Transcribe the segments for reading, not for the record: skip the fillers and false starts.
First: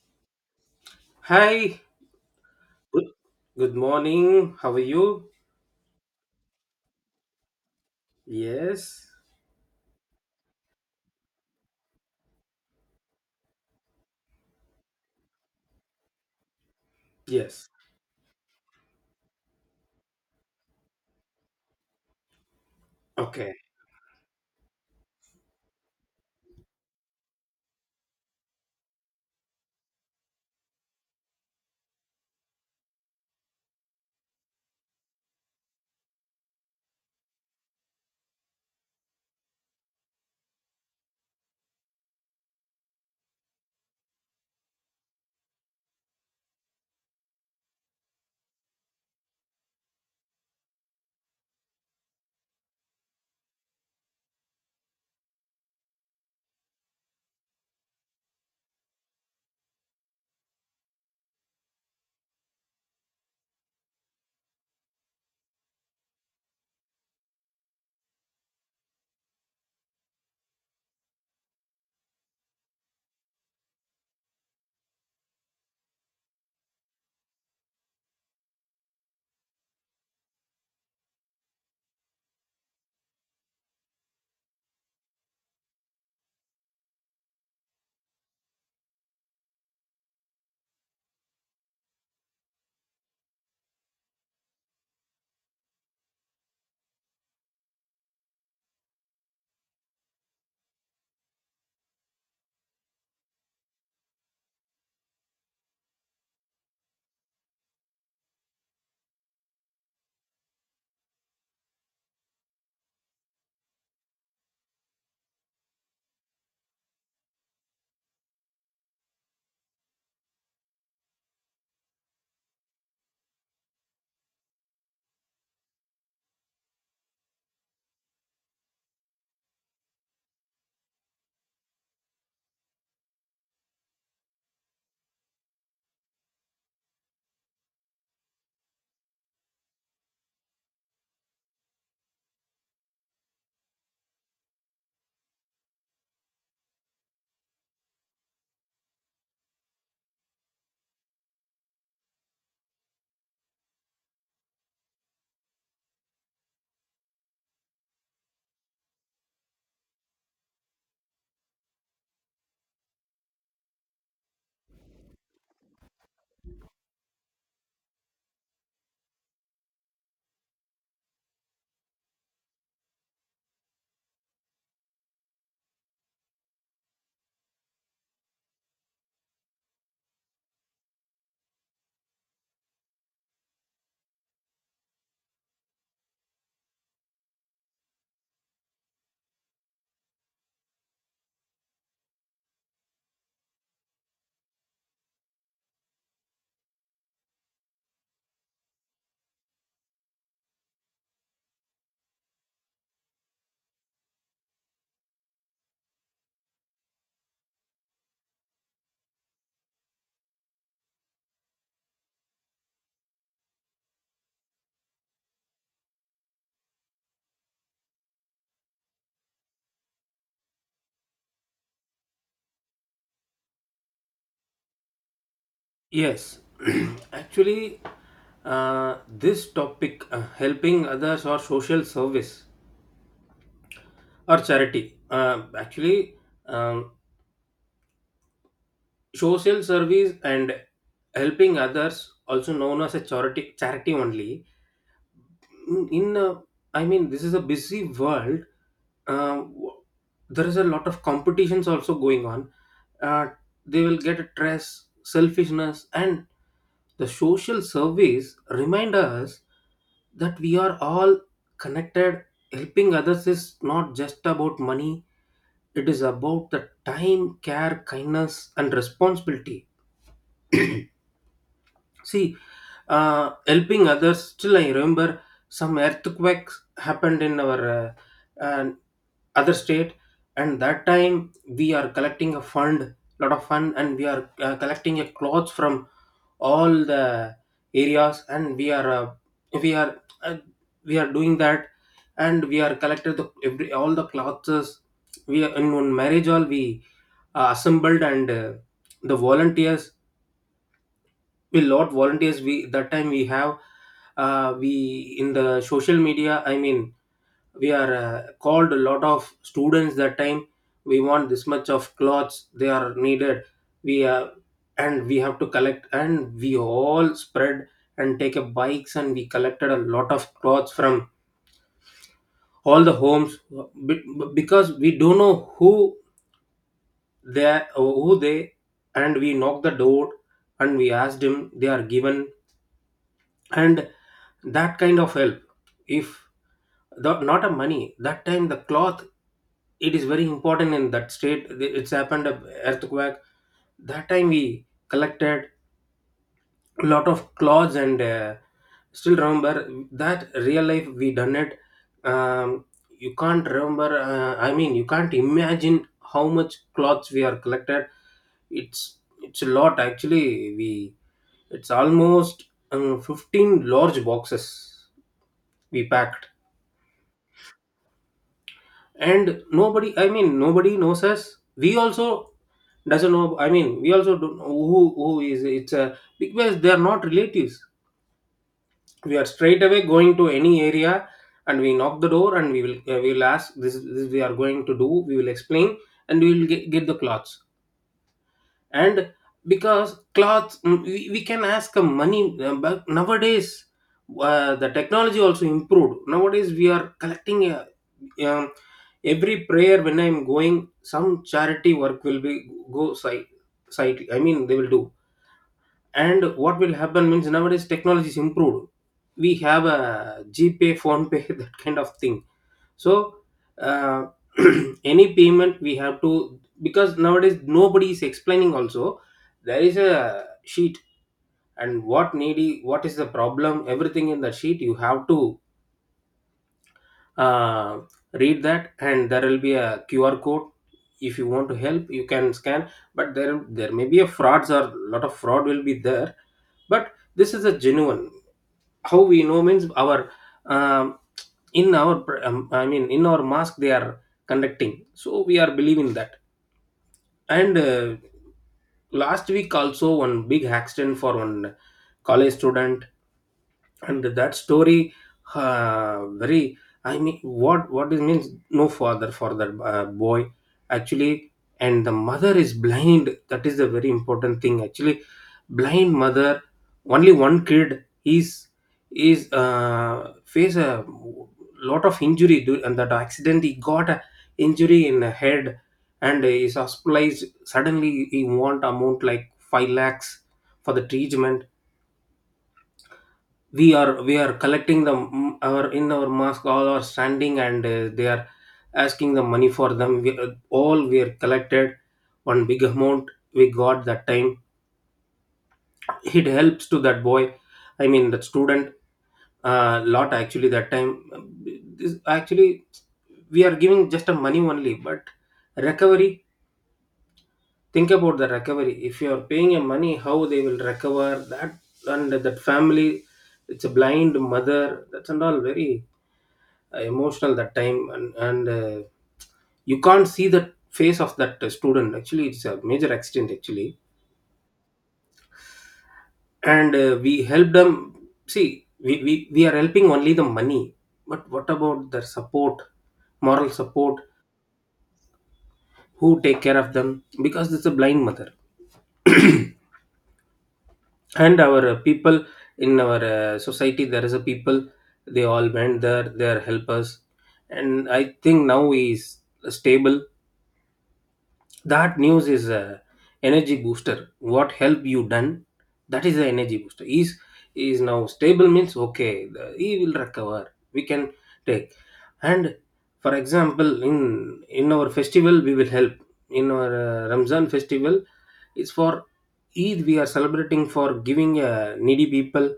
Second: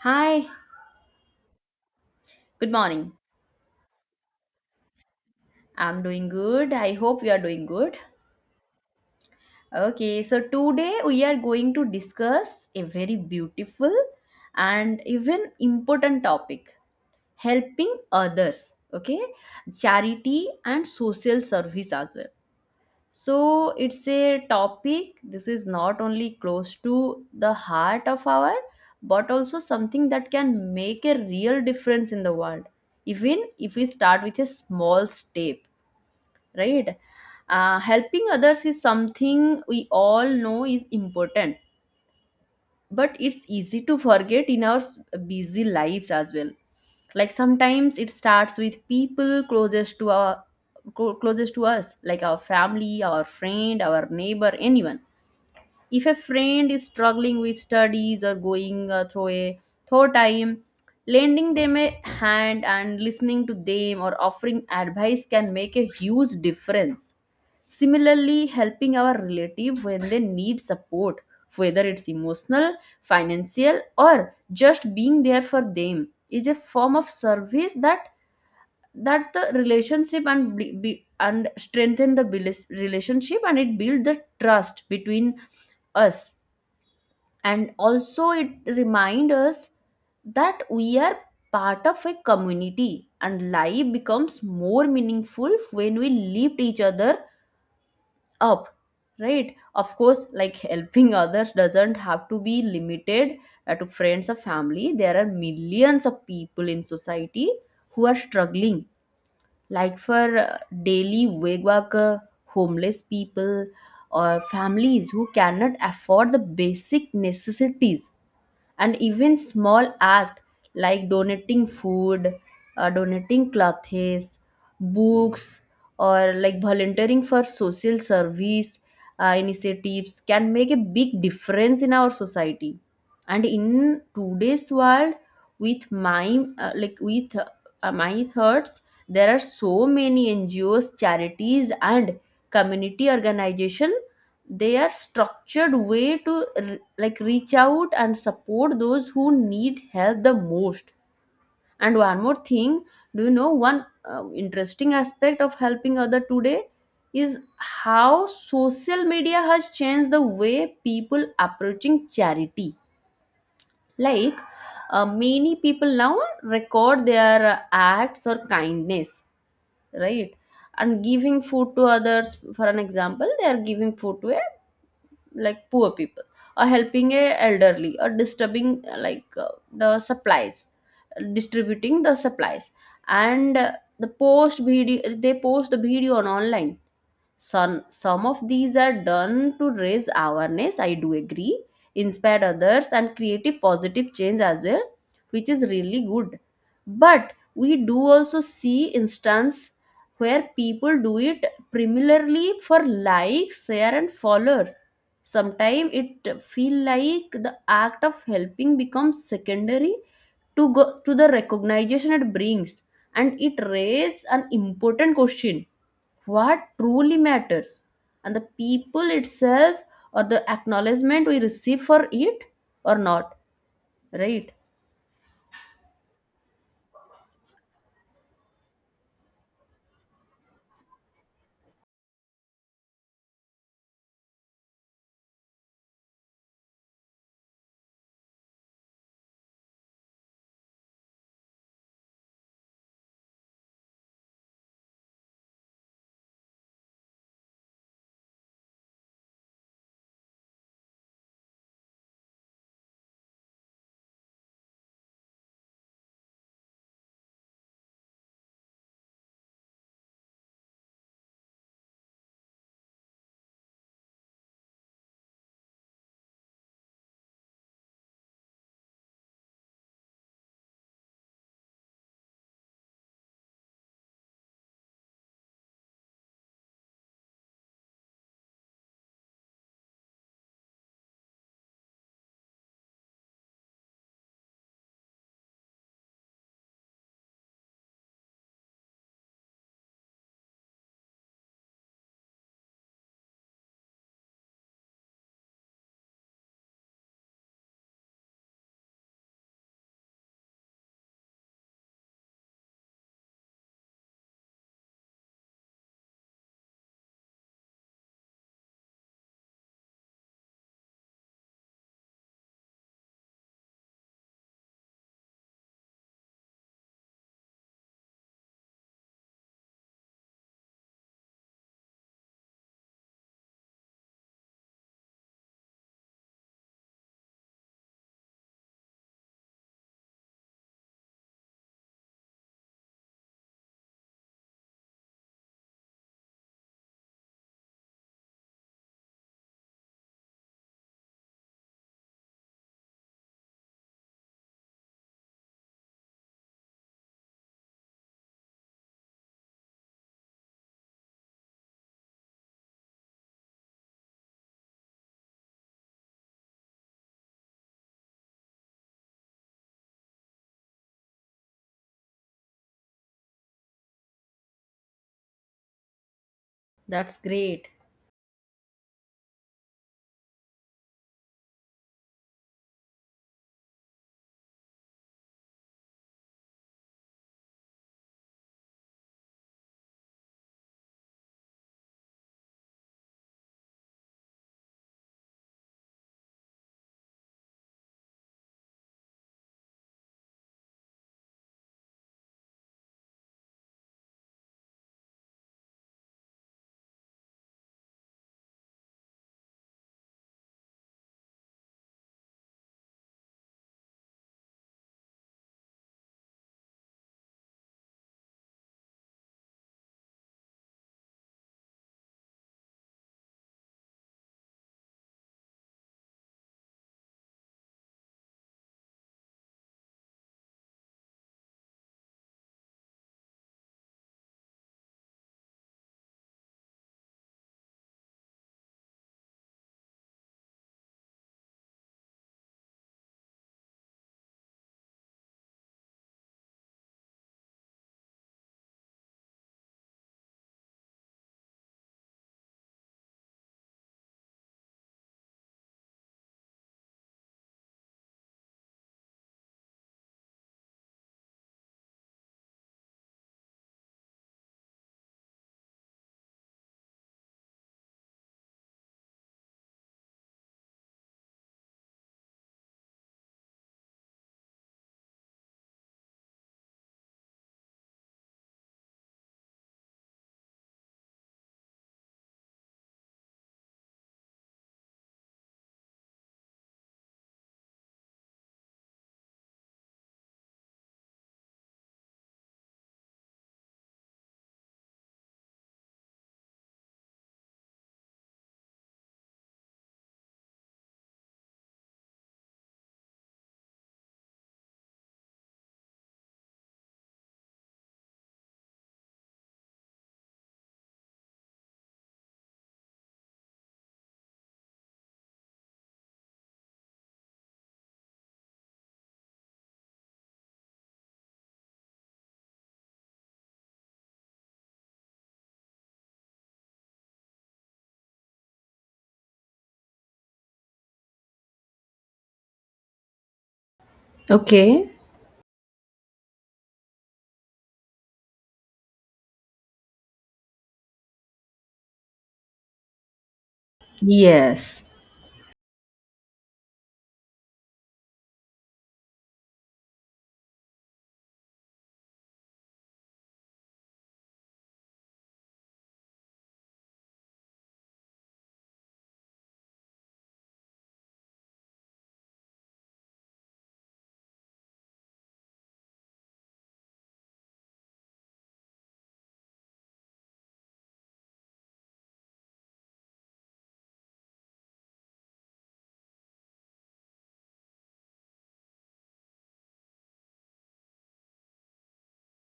Hi, Hi. good Good, morning. good morning. How are you? I'm doing good. I hope you are doing good. Yes. Okay, so today we are going to discuss a very beautiful and even important topic, Yes. helping others. Okay, charity and social service as well. Okay. So it's a topic, this is not only close to the heart of our but also something that can make a real difference in the world, even if we start with a small step, right? Helping others is something we all know is important, but it's easy to forget in our busy lives as well. Like, sometimes it starts with people closest to our closest to us, like our family, our friend, our neighbor, anyone. If a friend is struggling with studies or going through a tough time, lending them a hand and listening to them or offering advice can make a huge difference. Similarly, helping our relative when they need support, whether it's emotional, financial, or just being there for them, is a form of service that the relationship and and strengthen the relationship, and it build the trust between us. And also it remind us that we are part of a community, and life becomes more meaningful when we lift each other up, right? Of course, like, helping others doesn't have to be limited to friends or family. There are millions of people in society who are struggling, like for daily wage worker, homeless people, or families who cannot afford the basic necessities. And even small act like donating food, donating clothes, books, or like volunteering for social service initiatives can make a big difference in our society. And in today's world, with my like with my thoughts, there are so many NGOs, charities, and community organization. They are structured way to like reach out and support those who need help the most. And one more thing, do you know one interesting aspect of helping other today is how social media has changed the way people approaching charity? Like, many people now record their acts or kindness, right? And giving food to others, for an example, they are giving food to a like poor people, or helping a elderly, or disturbing like the supplies distributing the supplies. And they post the video on online. Some of these are done to raise awareness, I do agree, inspire others, and creative positive change as well, which is really good. But we do also see instance where people do it primarily for likes, share, and followers. Sometimes it feel like the act of helping becomes secondary to go to the recognition it brings, and it raises an important question: what truly matters, and the people itself or the acknowledgement we receive for it, or not, right? Yes. Actually, this topic, helping others or social service or charity, actually, um, social service and helping others, also known as a charity, charity only. In I mean, this is a busy world, um, w- there is a lot of competitions also going on. Uh, they will get a stress, selfishness, and the social surveys remind us that we are all connected. Helping others is not just about money, it is about the time, care, kindness, and responsibility. See, helping others. Still, I remember some earthquakes happened in our uh, other state, and that time we are collecting a fund, lot of fund, and we are collecting a clothes from all the areas, and we are uh, we are doing that, and we are collected the every all the clothes. We are in one marriage hall we assembled and the volunteers, a lot volunteers we, that time we have, we in the social media, I mean we are called a lot of students that time, we want this much of clothes they are needed. We And we have to collect and we all spread and take up bikes, and we collected a lot of clothes from all the homes be- because we don't know who who they. And we knocked the door and we asked him they are given, and that kind of help, if the not a money, that time the cloth, it is very important. In that state it's happened a earthquake. That time we collected a lot of clothes and still remember that real life we done it. um, you can't remember I mean, you can't imagine how much clothes we are collected. It's a lot. Actually, we, it's almost 15 large boxes we packed. That's great. And nobody, I mean, nobody knows us. We also doesn't know, I mean, we also don't know who is it's a, because they are not relatives. We are straight away going to any area, and we knock the door, and we will ask this, this we are going to do, we will explain, and we will get the clothes. And because clothes, mm, we can ask money, but nowadays the technology also improved. Nowadays we are collecting um, every prayer, when I'm going, some charity work will be go site, site I mean, they will do. And what will happen means, nowadays technology is improved, we have a gpay, phone pay, that kind of thing. So uh, any payment we have to, because nowadays nobody is explaining also. There is a sheet, and what needy, what is the problem, everything in the sheet you have to uh, read that, and there will be a QR code, if you want to help you can scan. But there may be a frauds, or lot of fraud will be there. But this is a genuine, how we know means, our um, in our I mean in our mask they are conducting, so we are believing that. And last week also, one big accident for one college student. And that story, very, I mean, what it means, no father for that boy, actually. And the mother is blind, that is the very important thing, actually. Blind mother, only one kid is face a lot of injury due, and that accident he got a injury in the head and is hospitalized. Suddenly he want amount like 5 lakhs for the treatment. We are collecting the our, in our mosque all are standing, and they are asking the money for them. We, all we are collected one big amount, we got that time. It helps to that boy, I mean that student, a lot, actually, that time. This actually we are giving just a money only. But recovery, think about the recovery, if you are paying a money how they will recover that. And that family, it's a blind mother. That's and all very emotional that time. And you can't see the face of that student. Actually it's a major accident, actually. Okay. And we help them. See, we are helping only the money, but what about their support, moral support? Yes. Who take care of them, because it's a blind mother. And our people, in our society, there is a people, they all went there, they are helpers. And I think now he is stable. That news is a energy booster, what help you done, that is the energy booster. Is now stable means, okay, the, he will recover, we can take. And for example, in our festival we will help. In our Ramzan festival, it's for Eid, we are celebrating for giving needy people,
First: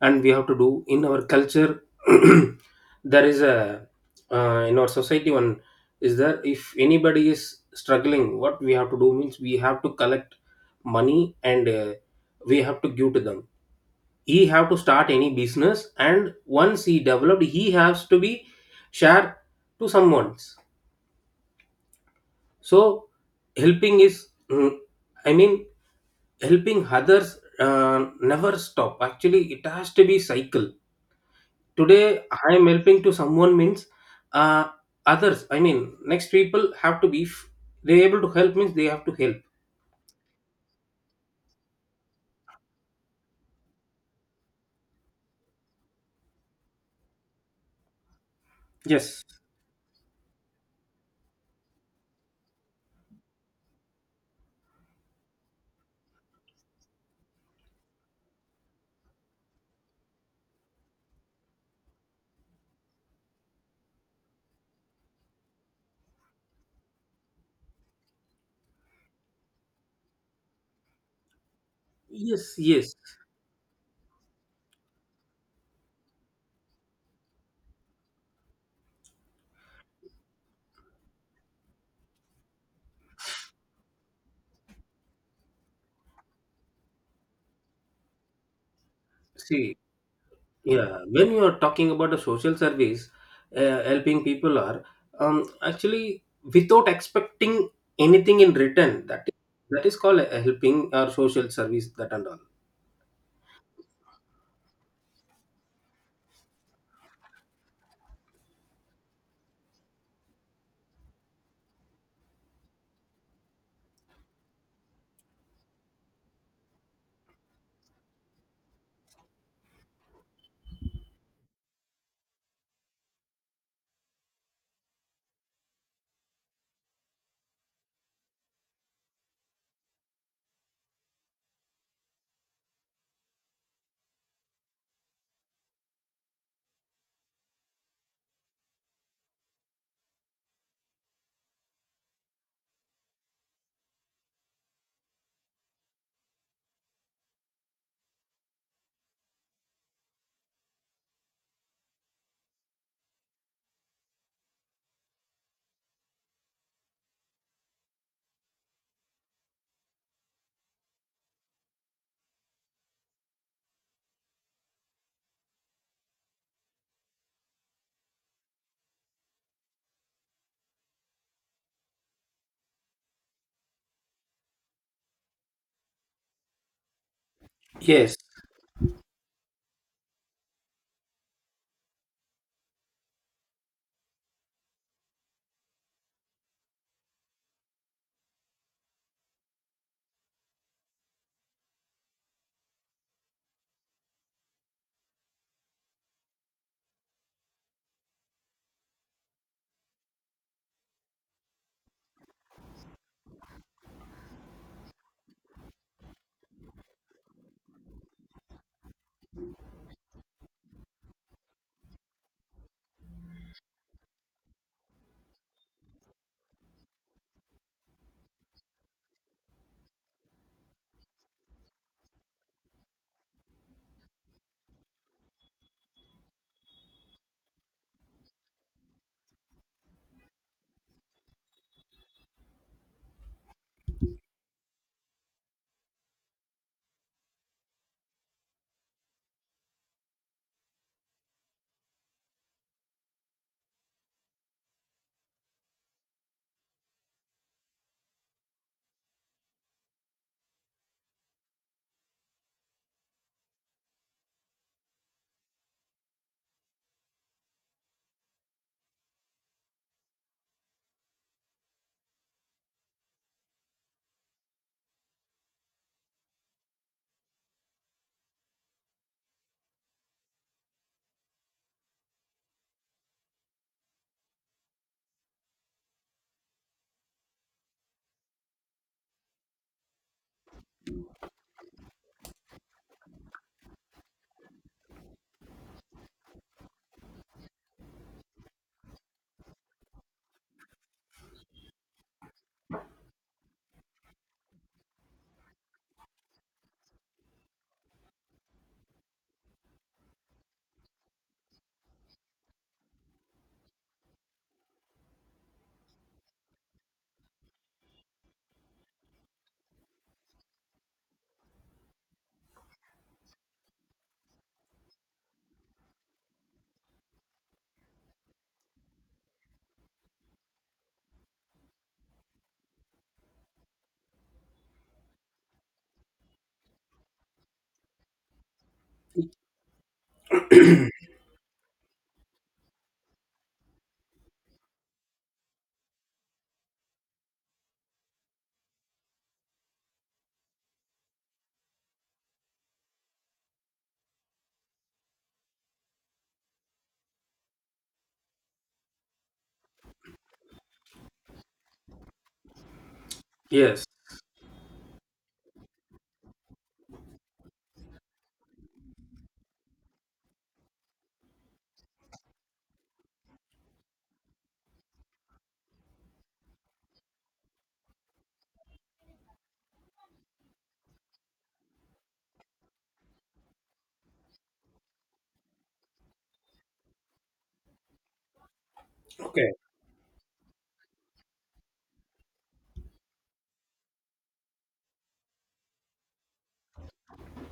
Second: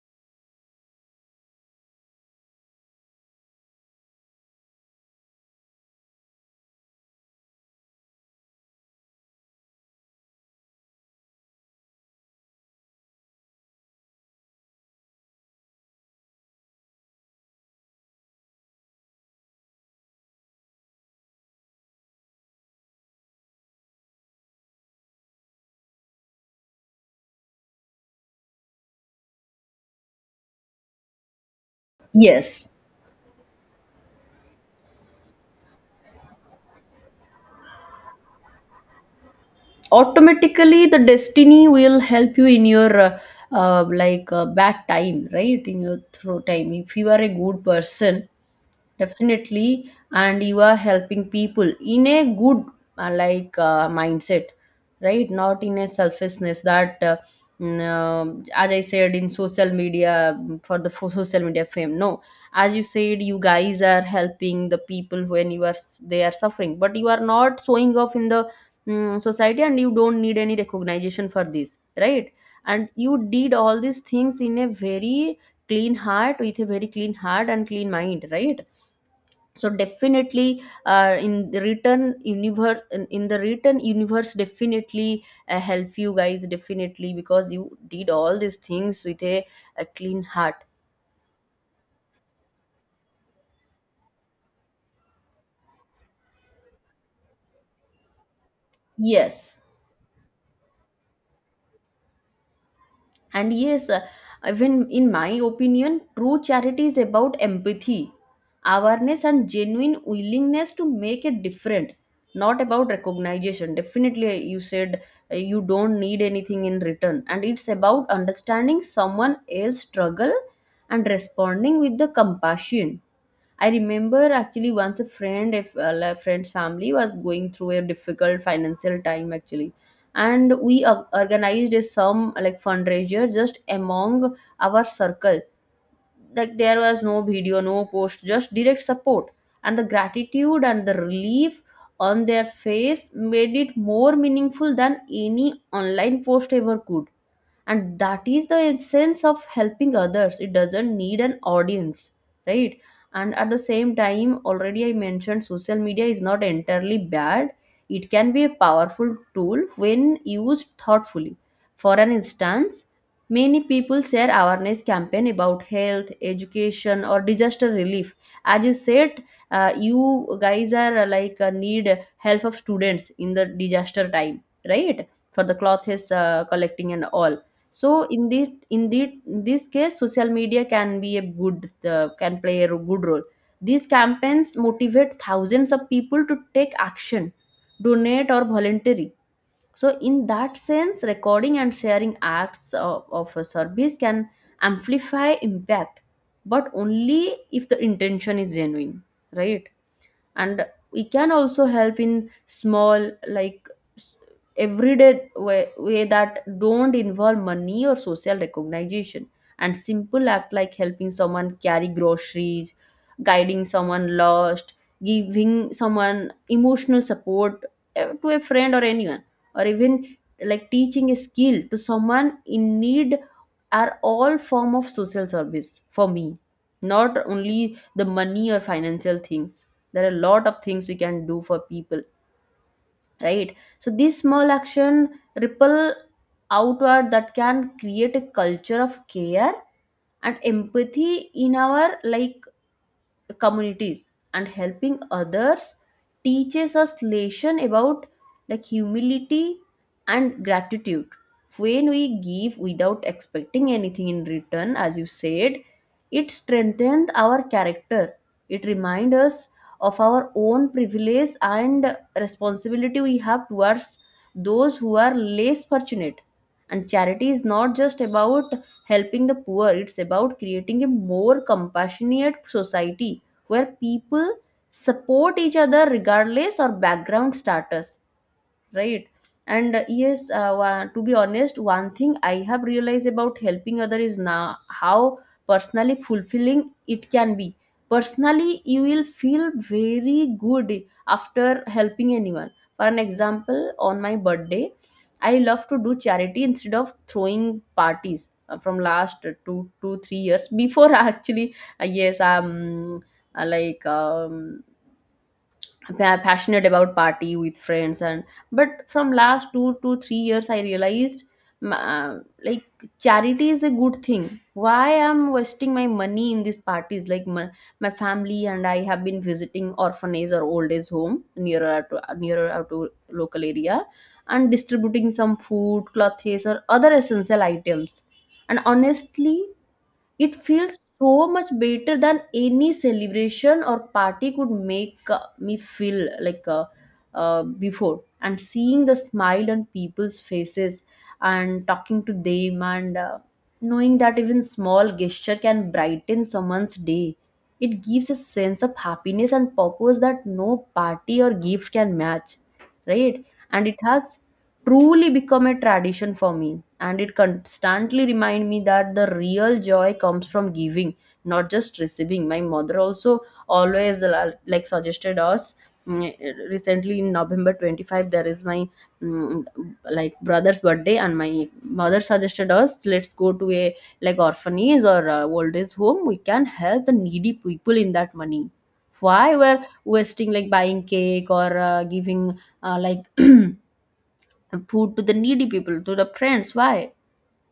and we have to do in our culture. There is a in our society, one is that, if anybody is struggling, what we have to do means, we have to collect money and we have to give to them. He have to start any business, and once he developed he has to be shared to someone. So helping is, mm, I mean helping others, uh, never stop, actually. It has to be cycle. Today, I am Yes. helping to someone means, uh, others. I mean, next people have to be they able to help means they have to help. Automatically, the destiny will help you in your bad time, right? In your through time, if you are a good person, Yes. definitely. And you are helping people in a good mindset, right? Not in a selfishness, that as I said in social media, for social media fame. No, as you said, you guys are helping the people when you are they are suffering, but you are not showing off in the society, and you don't need any recognition for this, right? Yes, And yes. you did all these things in a very clean heart, with a very clean heart and clean mind, right? So definitely, in the written universe in the written universe, definitely help you guys, definitely, because you did all these things with a, See, a clean heart. yeah, when you are talking about a social service, helping people are actually without expecting anything in return. Yes. That is called a helping or social service. That and all. And yes, even in my opinion, true charity is about empathy, awareness, and genuine willingness to make it different, not about recognition. Definitely, you said you don't need anything in return, and it's about understanding someone else's struggle and responding with the compassion. I remember, actually, once a friend, if well, a friend's family was going through a difficult financial time actually, and we organized a some like fundraiser just among our circle. Like, there was no video, no post, just direct support, and the gratitude and the relief on their face made it more meaningful than any online post ever could. And that is the essence of helping others. It doesn't need an audience, right? And at the same time, already I mentioned social media is not entirely bad. It can be a powerful tool when used thoughtfully. For an instance, many people share awareness campaign about health education or disaster relief. As you said, you guys are need help of students in the disaster time, right? For the clothes, collecting and all. So Yes, in this case, social media can be a good, can play a good role. These campaigns motivate thousands of people to take action, donate, or voluntary. So in that sense, recording and sharing acts of a service can amplify impact, but only if the intention is genuine, right? And we can also help in small, s- everyday way, that don't involve money or social recognition. And simple act like helping someone carry groceries, guiding someone lost, giving someone emotional support, to a friend or anyone, or even like teaching a skill to someone in need, are all form of social service for me, not only the money or financial things. There are a lot of things we can do for people, right? So these small action ripple outward, that can create a culture of care and empathy in our, like, communities. And helping others teaches us lesson about, like, humility and gratitude. When we give without expecting anything in return, as you said, it strengthens our character. It reminds us of our own privilege and responsibility we have towards those who are less fortunate. And charity is not just about helping the poor, it's about creating a more compassionate society where people support each other regardless of background status, right? And yes, to be honest, one thing I have realized about helping other is now how personally fulfilling it can be. Personally, you will feel very good after helping anyone. For an example, on my birthday, I love to do charity instead of throwing parties from last two two three years before actually. Yes. Uh, like um Passionate about party with friends, and but from last 2 to 3 years I realized, m- uh, like charity is a good thing. Why I'm wasting my money in these parties? Like my family and I have been visiting orphanage or old age home, nearer to nearer out to local area, and distributing some food, clothes, or other essential items. And honestly, it feels so much better than any celebration or party could make me feel like before. And seeing the smile on people's faces and talking to them, and knowing that even small gesture can brighten someone's day, it gives a sense of happiness and purpose that no party or gift can match, right? And it yes. has truly become a tradition for me. And it constantly reminds me that the real joy comes from giving, not just receiving. My mother also always like suggested us, mm, recently in November 25, there is my, mm, like brother's birthday, and my mother suggested us: let's go to a like orphanage or old age home, we can help the needy people in that money. Why Okay. we're wasting like buying cake or giving food to the needy people, to the friends? why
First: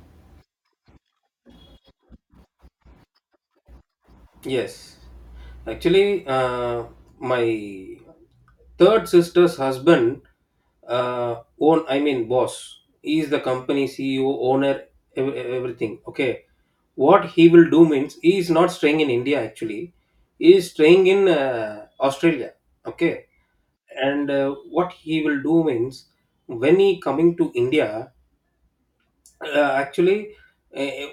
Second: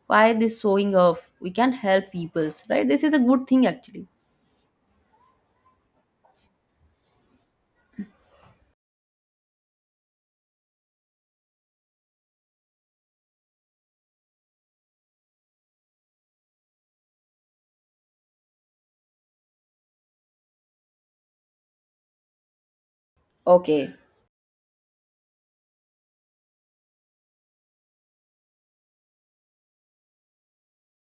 why this showing off? We can help peoples, right? This is a good thing actually. Yes. Actually, my third sister's husband, own, I mean boss, he is the company CEO, owner, everything. Okay, what he will do means, he is not staying in India, actually. He is staying in Australia. Okay, Okay. and what he will do means, when he coming to India, actually, uh,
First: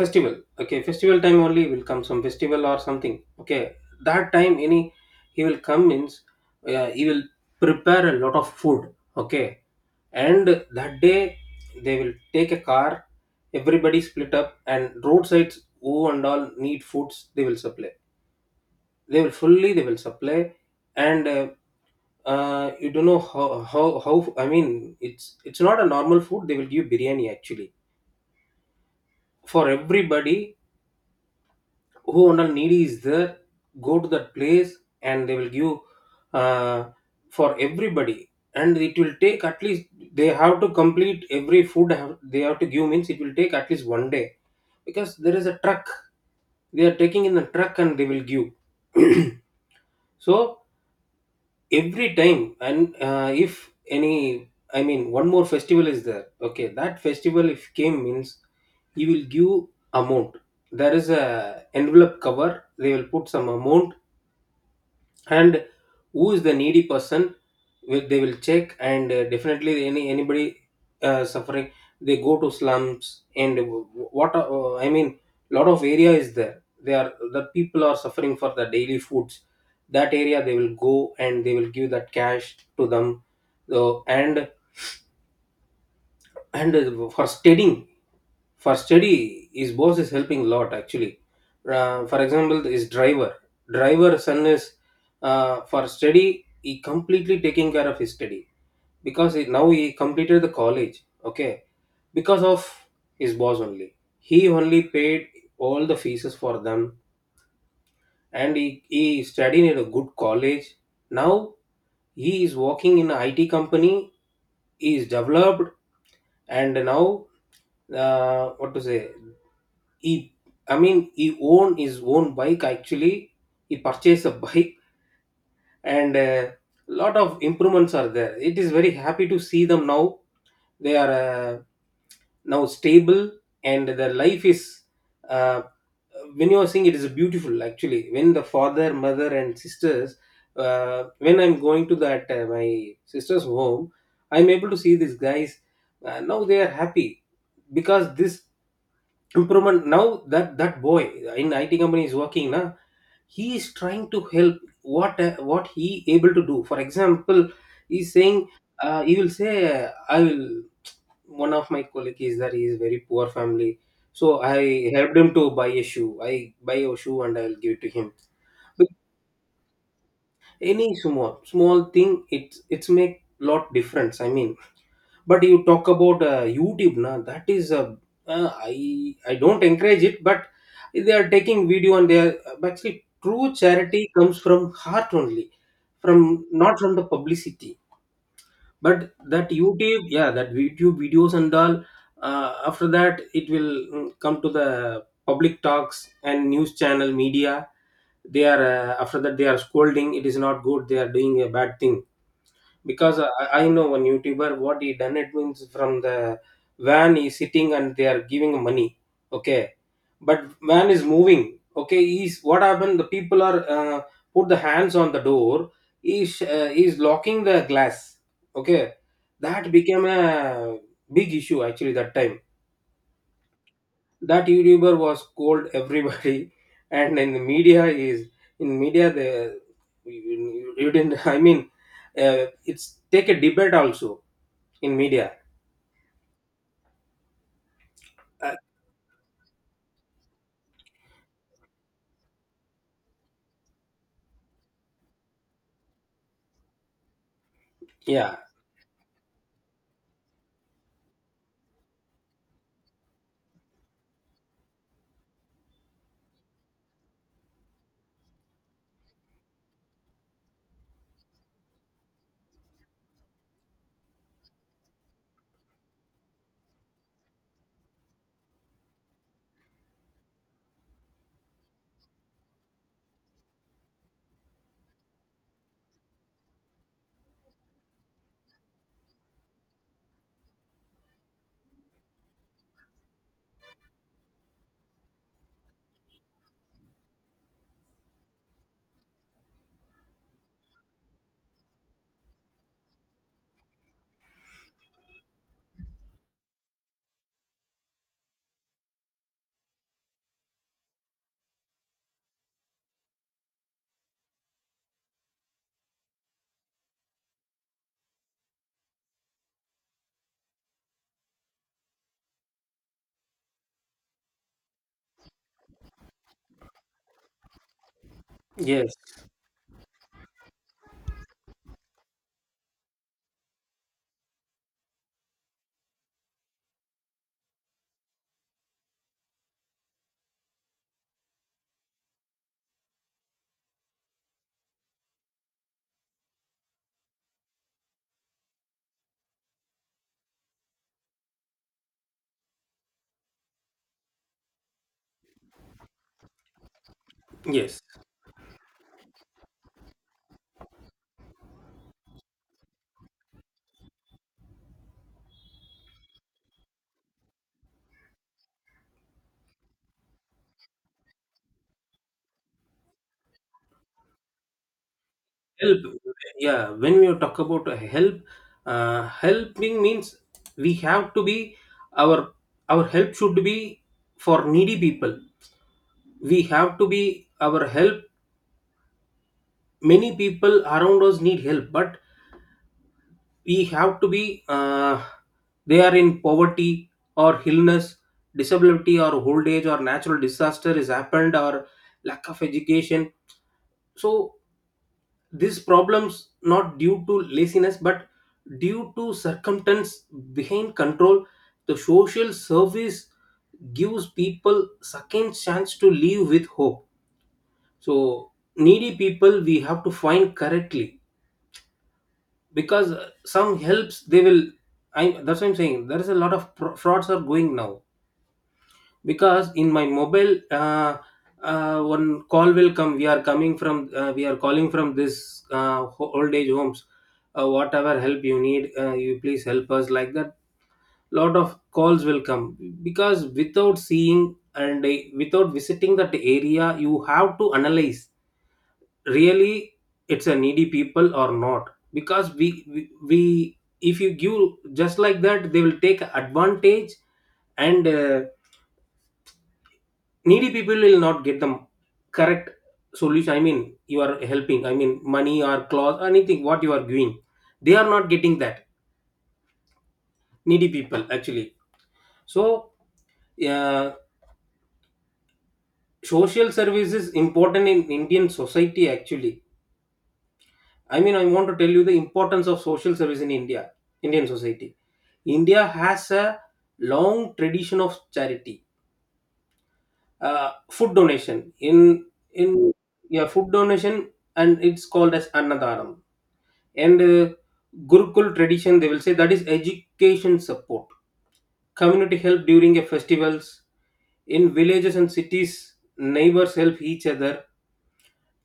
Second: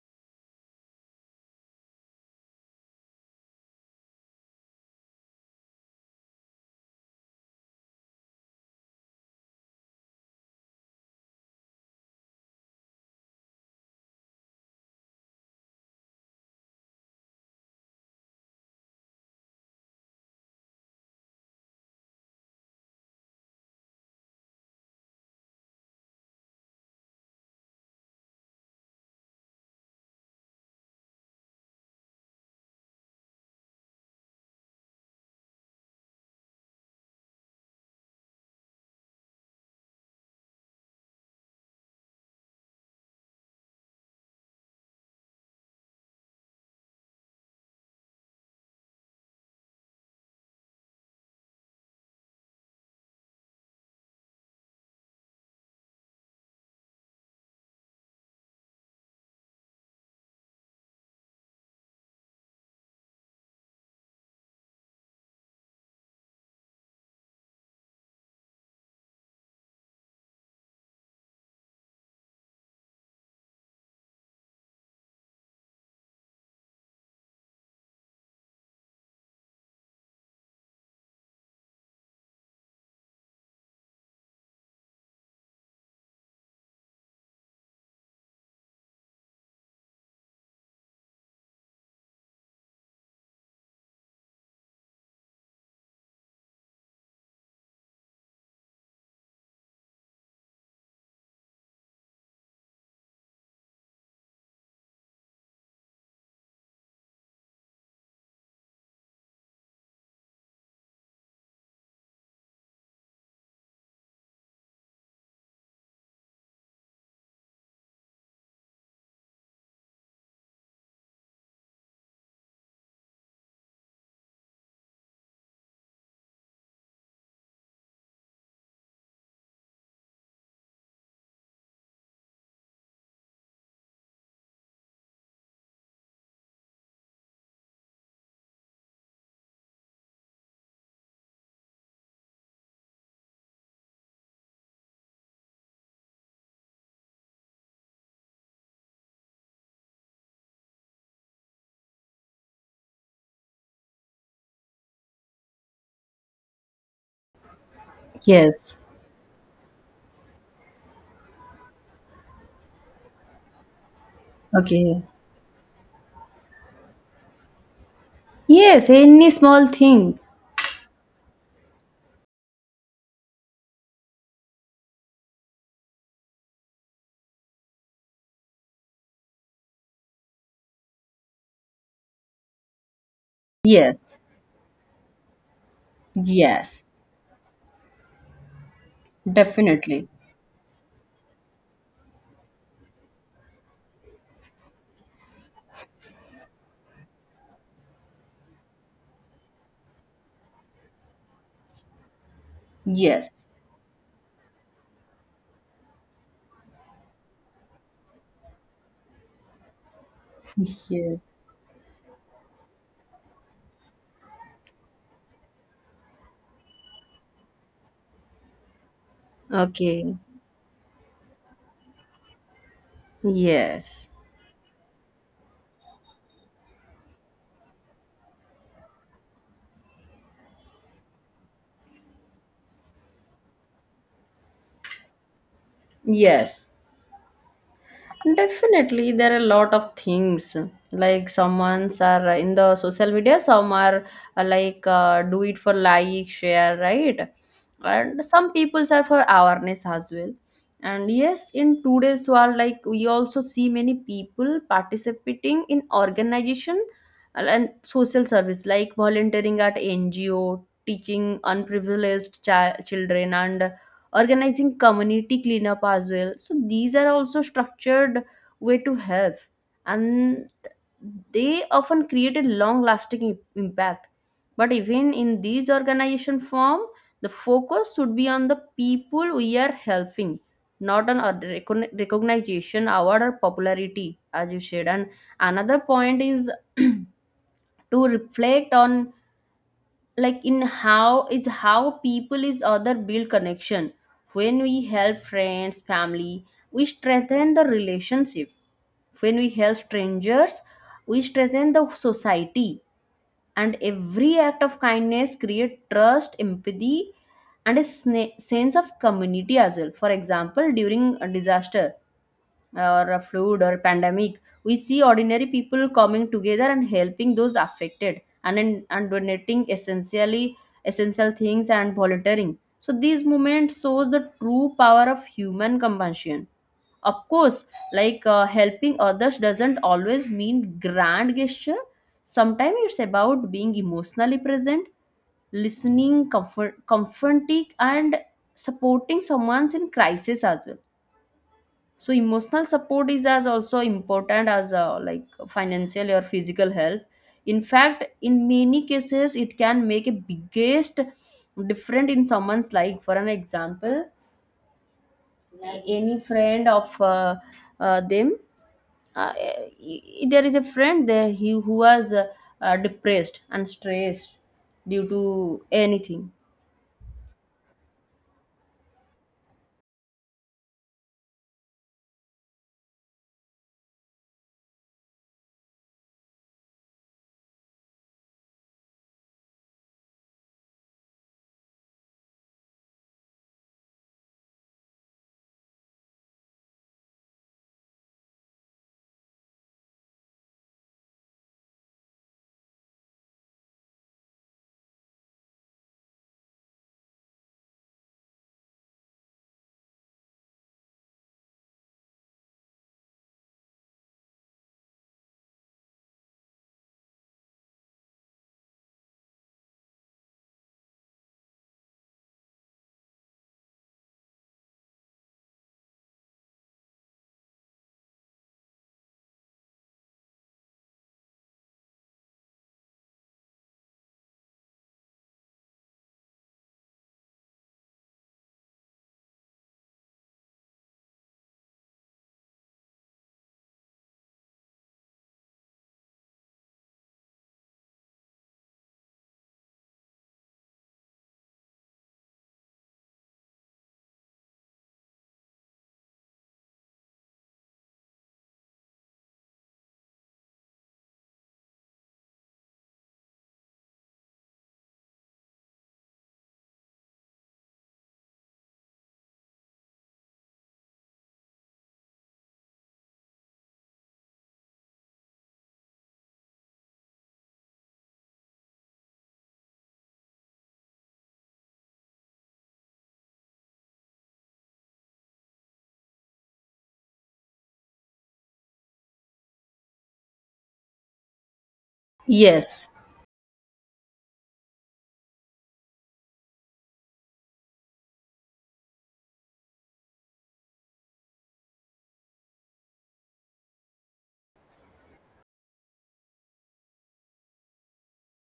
festival. Okay, festival time only will come, some festival or something. Okay, that time, any, he will come means, he will prepare a lot of food. Okay, and that day they will take a car, everybody split up, and roadsides, who and all need foods, they will supply, they will fully, they will supply. And you don't know how I mean, it's not a normal food, they will give biryani, actually, for everybody. Who and all needy is there, go to that place, and they will give uh, for everybody. And it will take at least, they have to complete every food have, they have to give means, it will take at least 1 day, because there is a truck, they are taking in the truck and they will give. So every time, and if any, I mean one more festival is there, okay, that festival if came means, he will give amount, there is a envelope cover, they will put some amount. And who is the needy person, they will check, and definitely, any anybody suffering, they go to slums and I mean, lot of area is there, they are the people are suffering for the daily foods, that area they will go and they will give that cash to them. So, and for studying, for study, his boss is helping a lot, actually. For example, his driver, driver son is for study, he completely taking care of his study. Because he, now he completed the college, okay, because of his boss only, he only paid all the fees for them. And he studied in a good college. Now he is working in an IT company, he is developed. And now, what to say, he, I mean, he own his own bike. Actually, he purchased a bike, and a lot of improvements are there. It is very happy to see them now. They are now stable, and their life is. Uh, when you are saying it is beautiful, actually, when the father, mother, and sisters, when I'm going to that my sister's home, I'm able to see these guys. Now they are happy because this improvement, now that boy in IT company is working now. He is trying to help what he able to do. For example, he's saying, Yes. He will say, I will, one of my colleague is that he is very poor family, so I Okay. helped him to buy a shoe. I buy a shoe and I will give it to him. Yes. But Any small thing. any small small thing, it's make lot difference, I mean. But you talk about youtube na, that is a uh, I don't encourage it, but they are taking video and they are, actually true charity Yes. comes from heart only, from, not Yes. from the publicity. But that youtube, Definitely. yeah, that youtube videos and all, after that it will come to the public talks and news channel media. They are, after that they are scolding, it is not good, they are doing a bad thing. Because Yes. I know one YouTuber, what he done, it means from the van is sitting and they are giving money, okay, but van is Yes. moving, okay, he's, what happened, the people are put the hands on the door, is locking the glass, okay, that became Okay. a big issue actually that time. Yes. That YouTuber was called everybody and in the media is, in media the you didn't, I mean, it's take a debate also in media. Yes. uh, Definitely, there are a lot of things, like someone's are in the social media, some are do it for like, share, right? And yeah, some people's are for awareness as well. And yes, in today's world, like, we also see many people participating in organization and social service, like volunteering at NGO, teaching unprivileged children, and organizing community cleanup as well. So these are also structured way to help, and they often create a long lasting impact. But even in these organization form, the focus should be on the people we are helping, not on our recognition, award, or popularity, as you said. And another point is, to reflect on, like, in how it's, how people is other build connection. When we help friends family, we strengthen the relationship. When we help strangers, we strengthen the society. And every act of kindness create trust, empathy, and a sense of community as well. For example, during a disaster or a flood or pandemic, we see ordinary people coming together and helping those affected, and in, yes, and donating essential things and volunteering. So these movements shows the true power of human compassion. Of course, like, helping others doesn't always mean grand gesture. Sometimes it's about being emotionally present, listening, comforting, and supporting someone in crisis as well. So emotional support is as also important as financial or physical help. In yes, fact, in many cases, it can make a biggest difference in someone's life. For an example, any friend of them, there is a friend there, he who was depressed and stressed due to help. anything. Yeah, when we talk about help, helping means, we have to be our our help should be for needy people. We have to be our help, many people around us need help, but we have to be, uh, they are in poverty or illness, disability or old age or natural disaster is happened, or lack of education. So these problems not due to laziness but due to circumstance behind control. The social service gives people second chance to live with hope. So needy people we have to find correctly, because some helps they will, I that's what I'm saying, there is a lot of frauds are going now. Because in my mobile one call will come, we are coming from we are calling from this old age homes, whatever help you need, you please help us, like that lot of calls will come. Because without seeing and without visiting that area you have to analyze really it's a needy people or not. Because we if you give just like that they will take advantage, and needy people will not get the correct solution, I mean. You are helping, I mean money or clothes anything what you are giving, they are not getting that needy people actually. So uh, social service is important in indian society actually. I mean, I want to tell you the importance of social service in india, indian society. India has a long tradition of charity, food donation in, Yes. yeah, food donation, and it's called as annadaram. And gurukul tradition, they will say, that is education support, community help during a festivals. In villages and cities neighbors help each other,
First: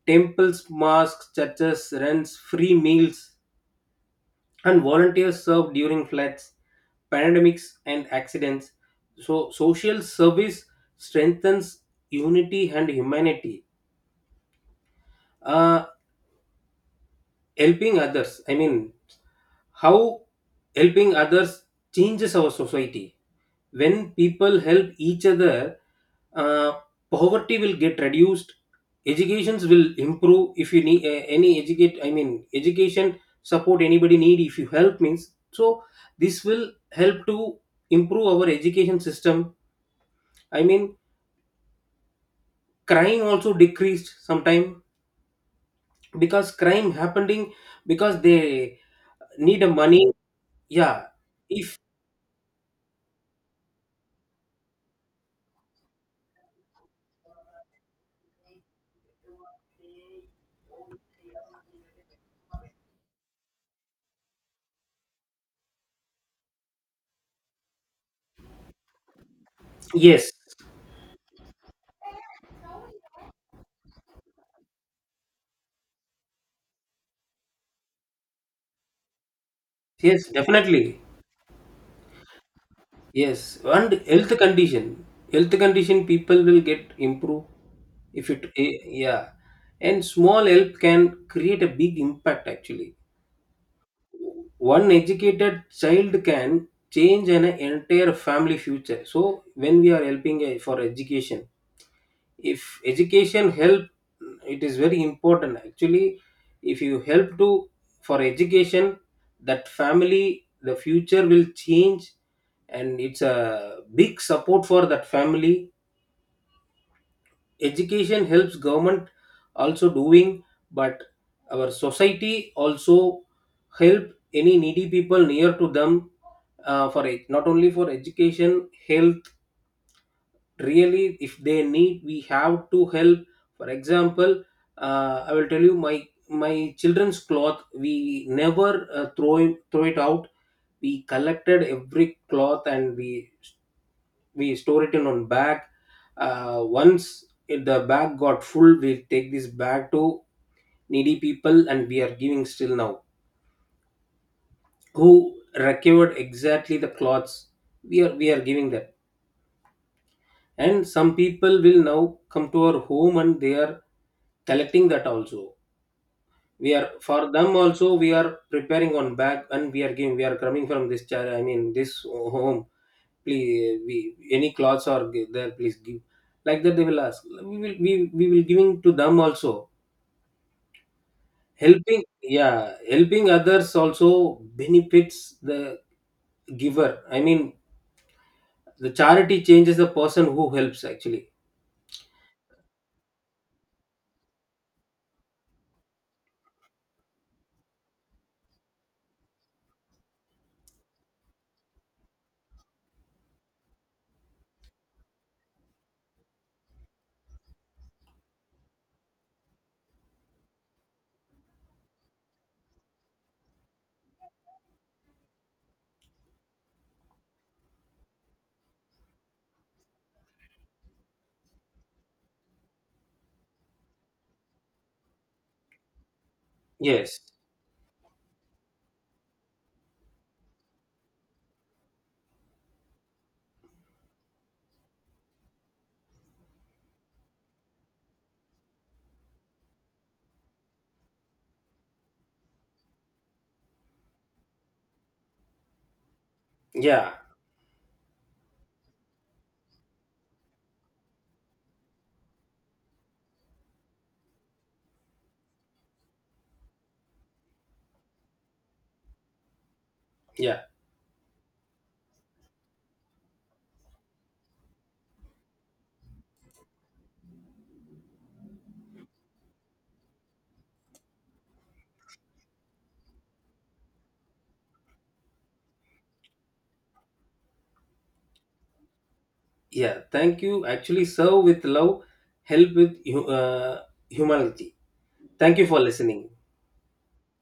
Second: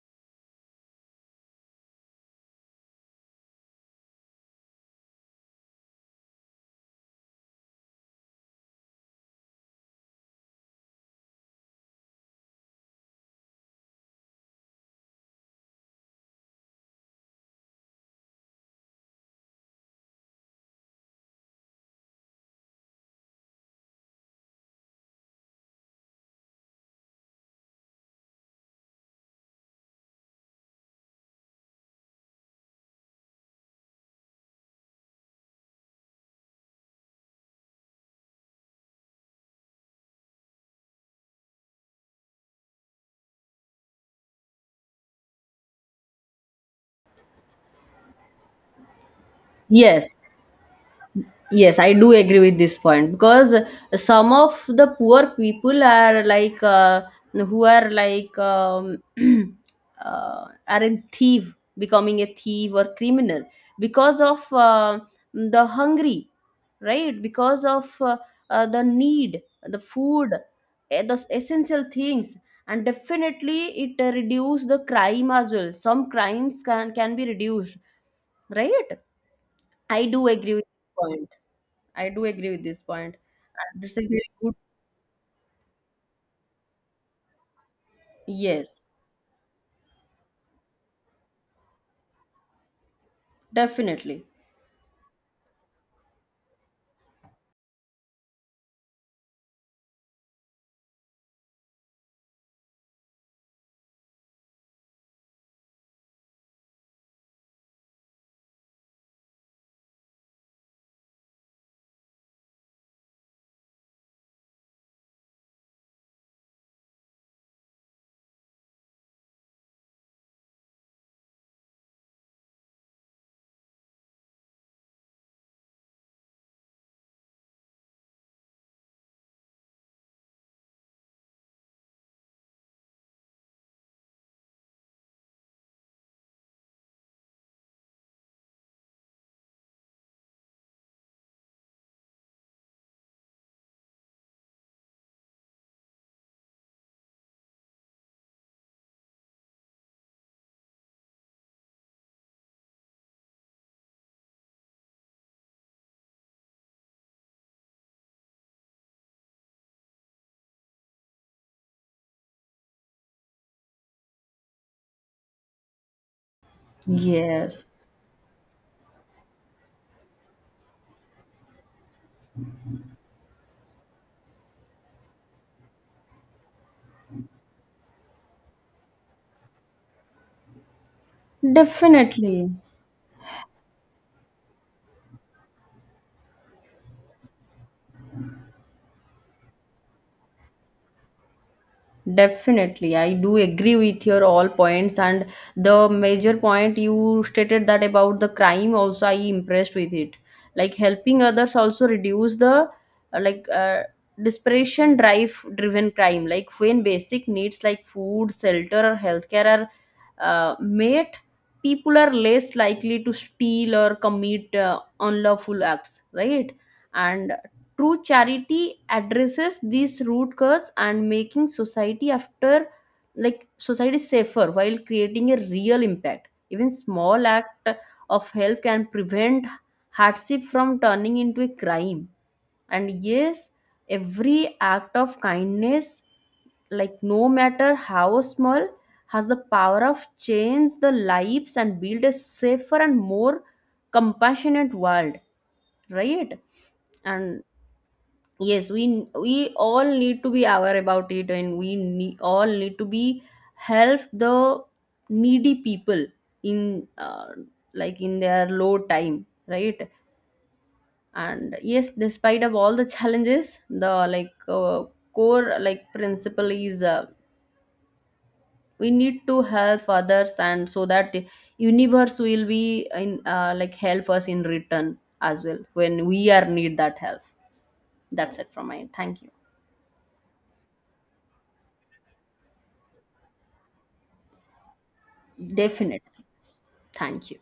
temples mosques churches runs free meals, and volunteers serve during floods, pandemics and accidents. So social service strengthens unity and humanity. uh, Helping others, I mean, how helping others changes our society. When people help each other, uh, poverty will get reduced, educations will improve. If you need any educate, I mean education support, anybody need if you help means, so this will help to improve our education system, I mean. Crime also decreased sometime, because crime happening because they need a money. Yes. Yeah, if, Yes, I do agree with this point because some of the poor people are like who are like, are a thief, becoming a thief or criminal because of the hungry, right? Because of the need, the food, yes, the essential things, and definitely it reduce the crime as well. Some crimes can be reduced, right? I do yes agree with this definitely. point. I do agree with this point. Yes, And and it's a very good. Health condition people will get improve if it eh, Yes, yeah, and small help can create a big impact actually. definitely. One educated child can change an entire family future. So when we are helping eh, for education, if education help, it is very important actually. If you help to, for education, that family the future will change, and it's a big support for that family. Education helps, government also doing, but our society also help any needy people near to them. For it not only for education, health, really if they need we have to help. For example, I will tell you my, my children's cloth, we never throw it out. We collected every cloth and we store it in one bag. Once the bag got full, we take this bag to needy people and we are giving still now, who recovered exactly the cloths, we are giving that. And some people will now come to our home and they are collecting that also. We are, for them Yes, also we are preparing on back and we are giving, we are coming from this child, I mean this home, please we, any clothes are there please give, like that they will ask, we will giving to them also. Helping, definitely. yeah, helping others also benefits the giver, I mean, the charity changes the person who helps actually. Definitely, I do agree with your all points, and the major point you stated that about the crime also I impressed with it. Like, helping others also reduce the uh, like uh, desperation driven crime. Like, when basic needs like food, shelter, or healthcare are met, people are less likely to steal or commit unlawful acts, right? And true charity addresses these root cause, and making society after, like, society safer while creating a real impact. Even Yes, small act of help can prevent hardship from turning into a crime. And yes, every act of kindness, like, no matter how small, has the power of change the lives and build a safer and more compassionate world, right? yeah, And yes, we all need to be aware about it, and we need, all need to be help the needy people in in their low time, right? yeah, And yes, despite of all the challenges, the, like, core, like, principle is we need to help others, and so that universe will be in like help us in return as well when we are need that help. That's it from my end. Thank yeah, thank you actually. Serve with love, help with humility. you. Thank you for Definitely. listening. Thank you.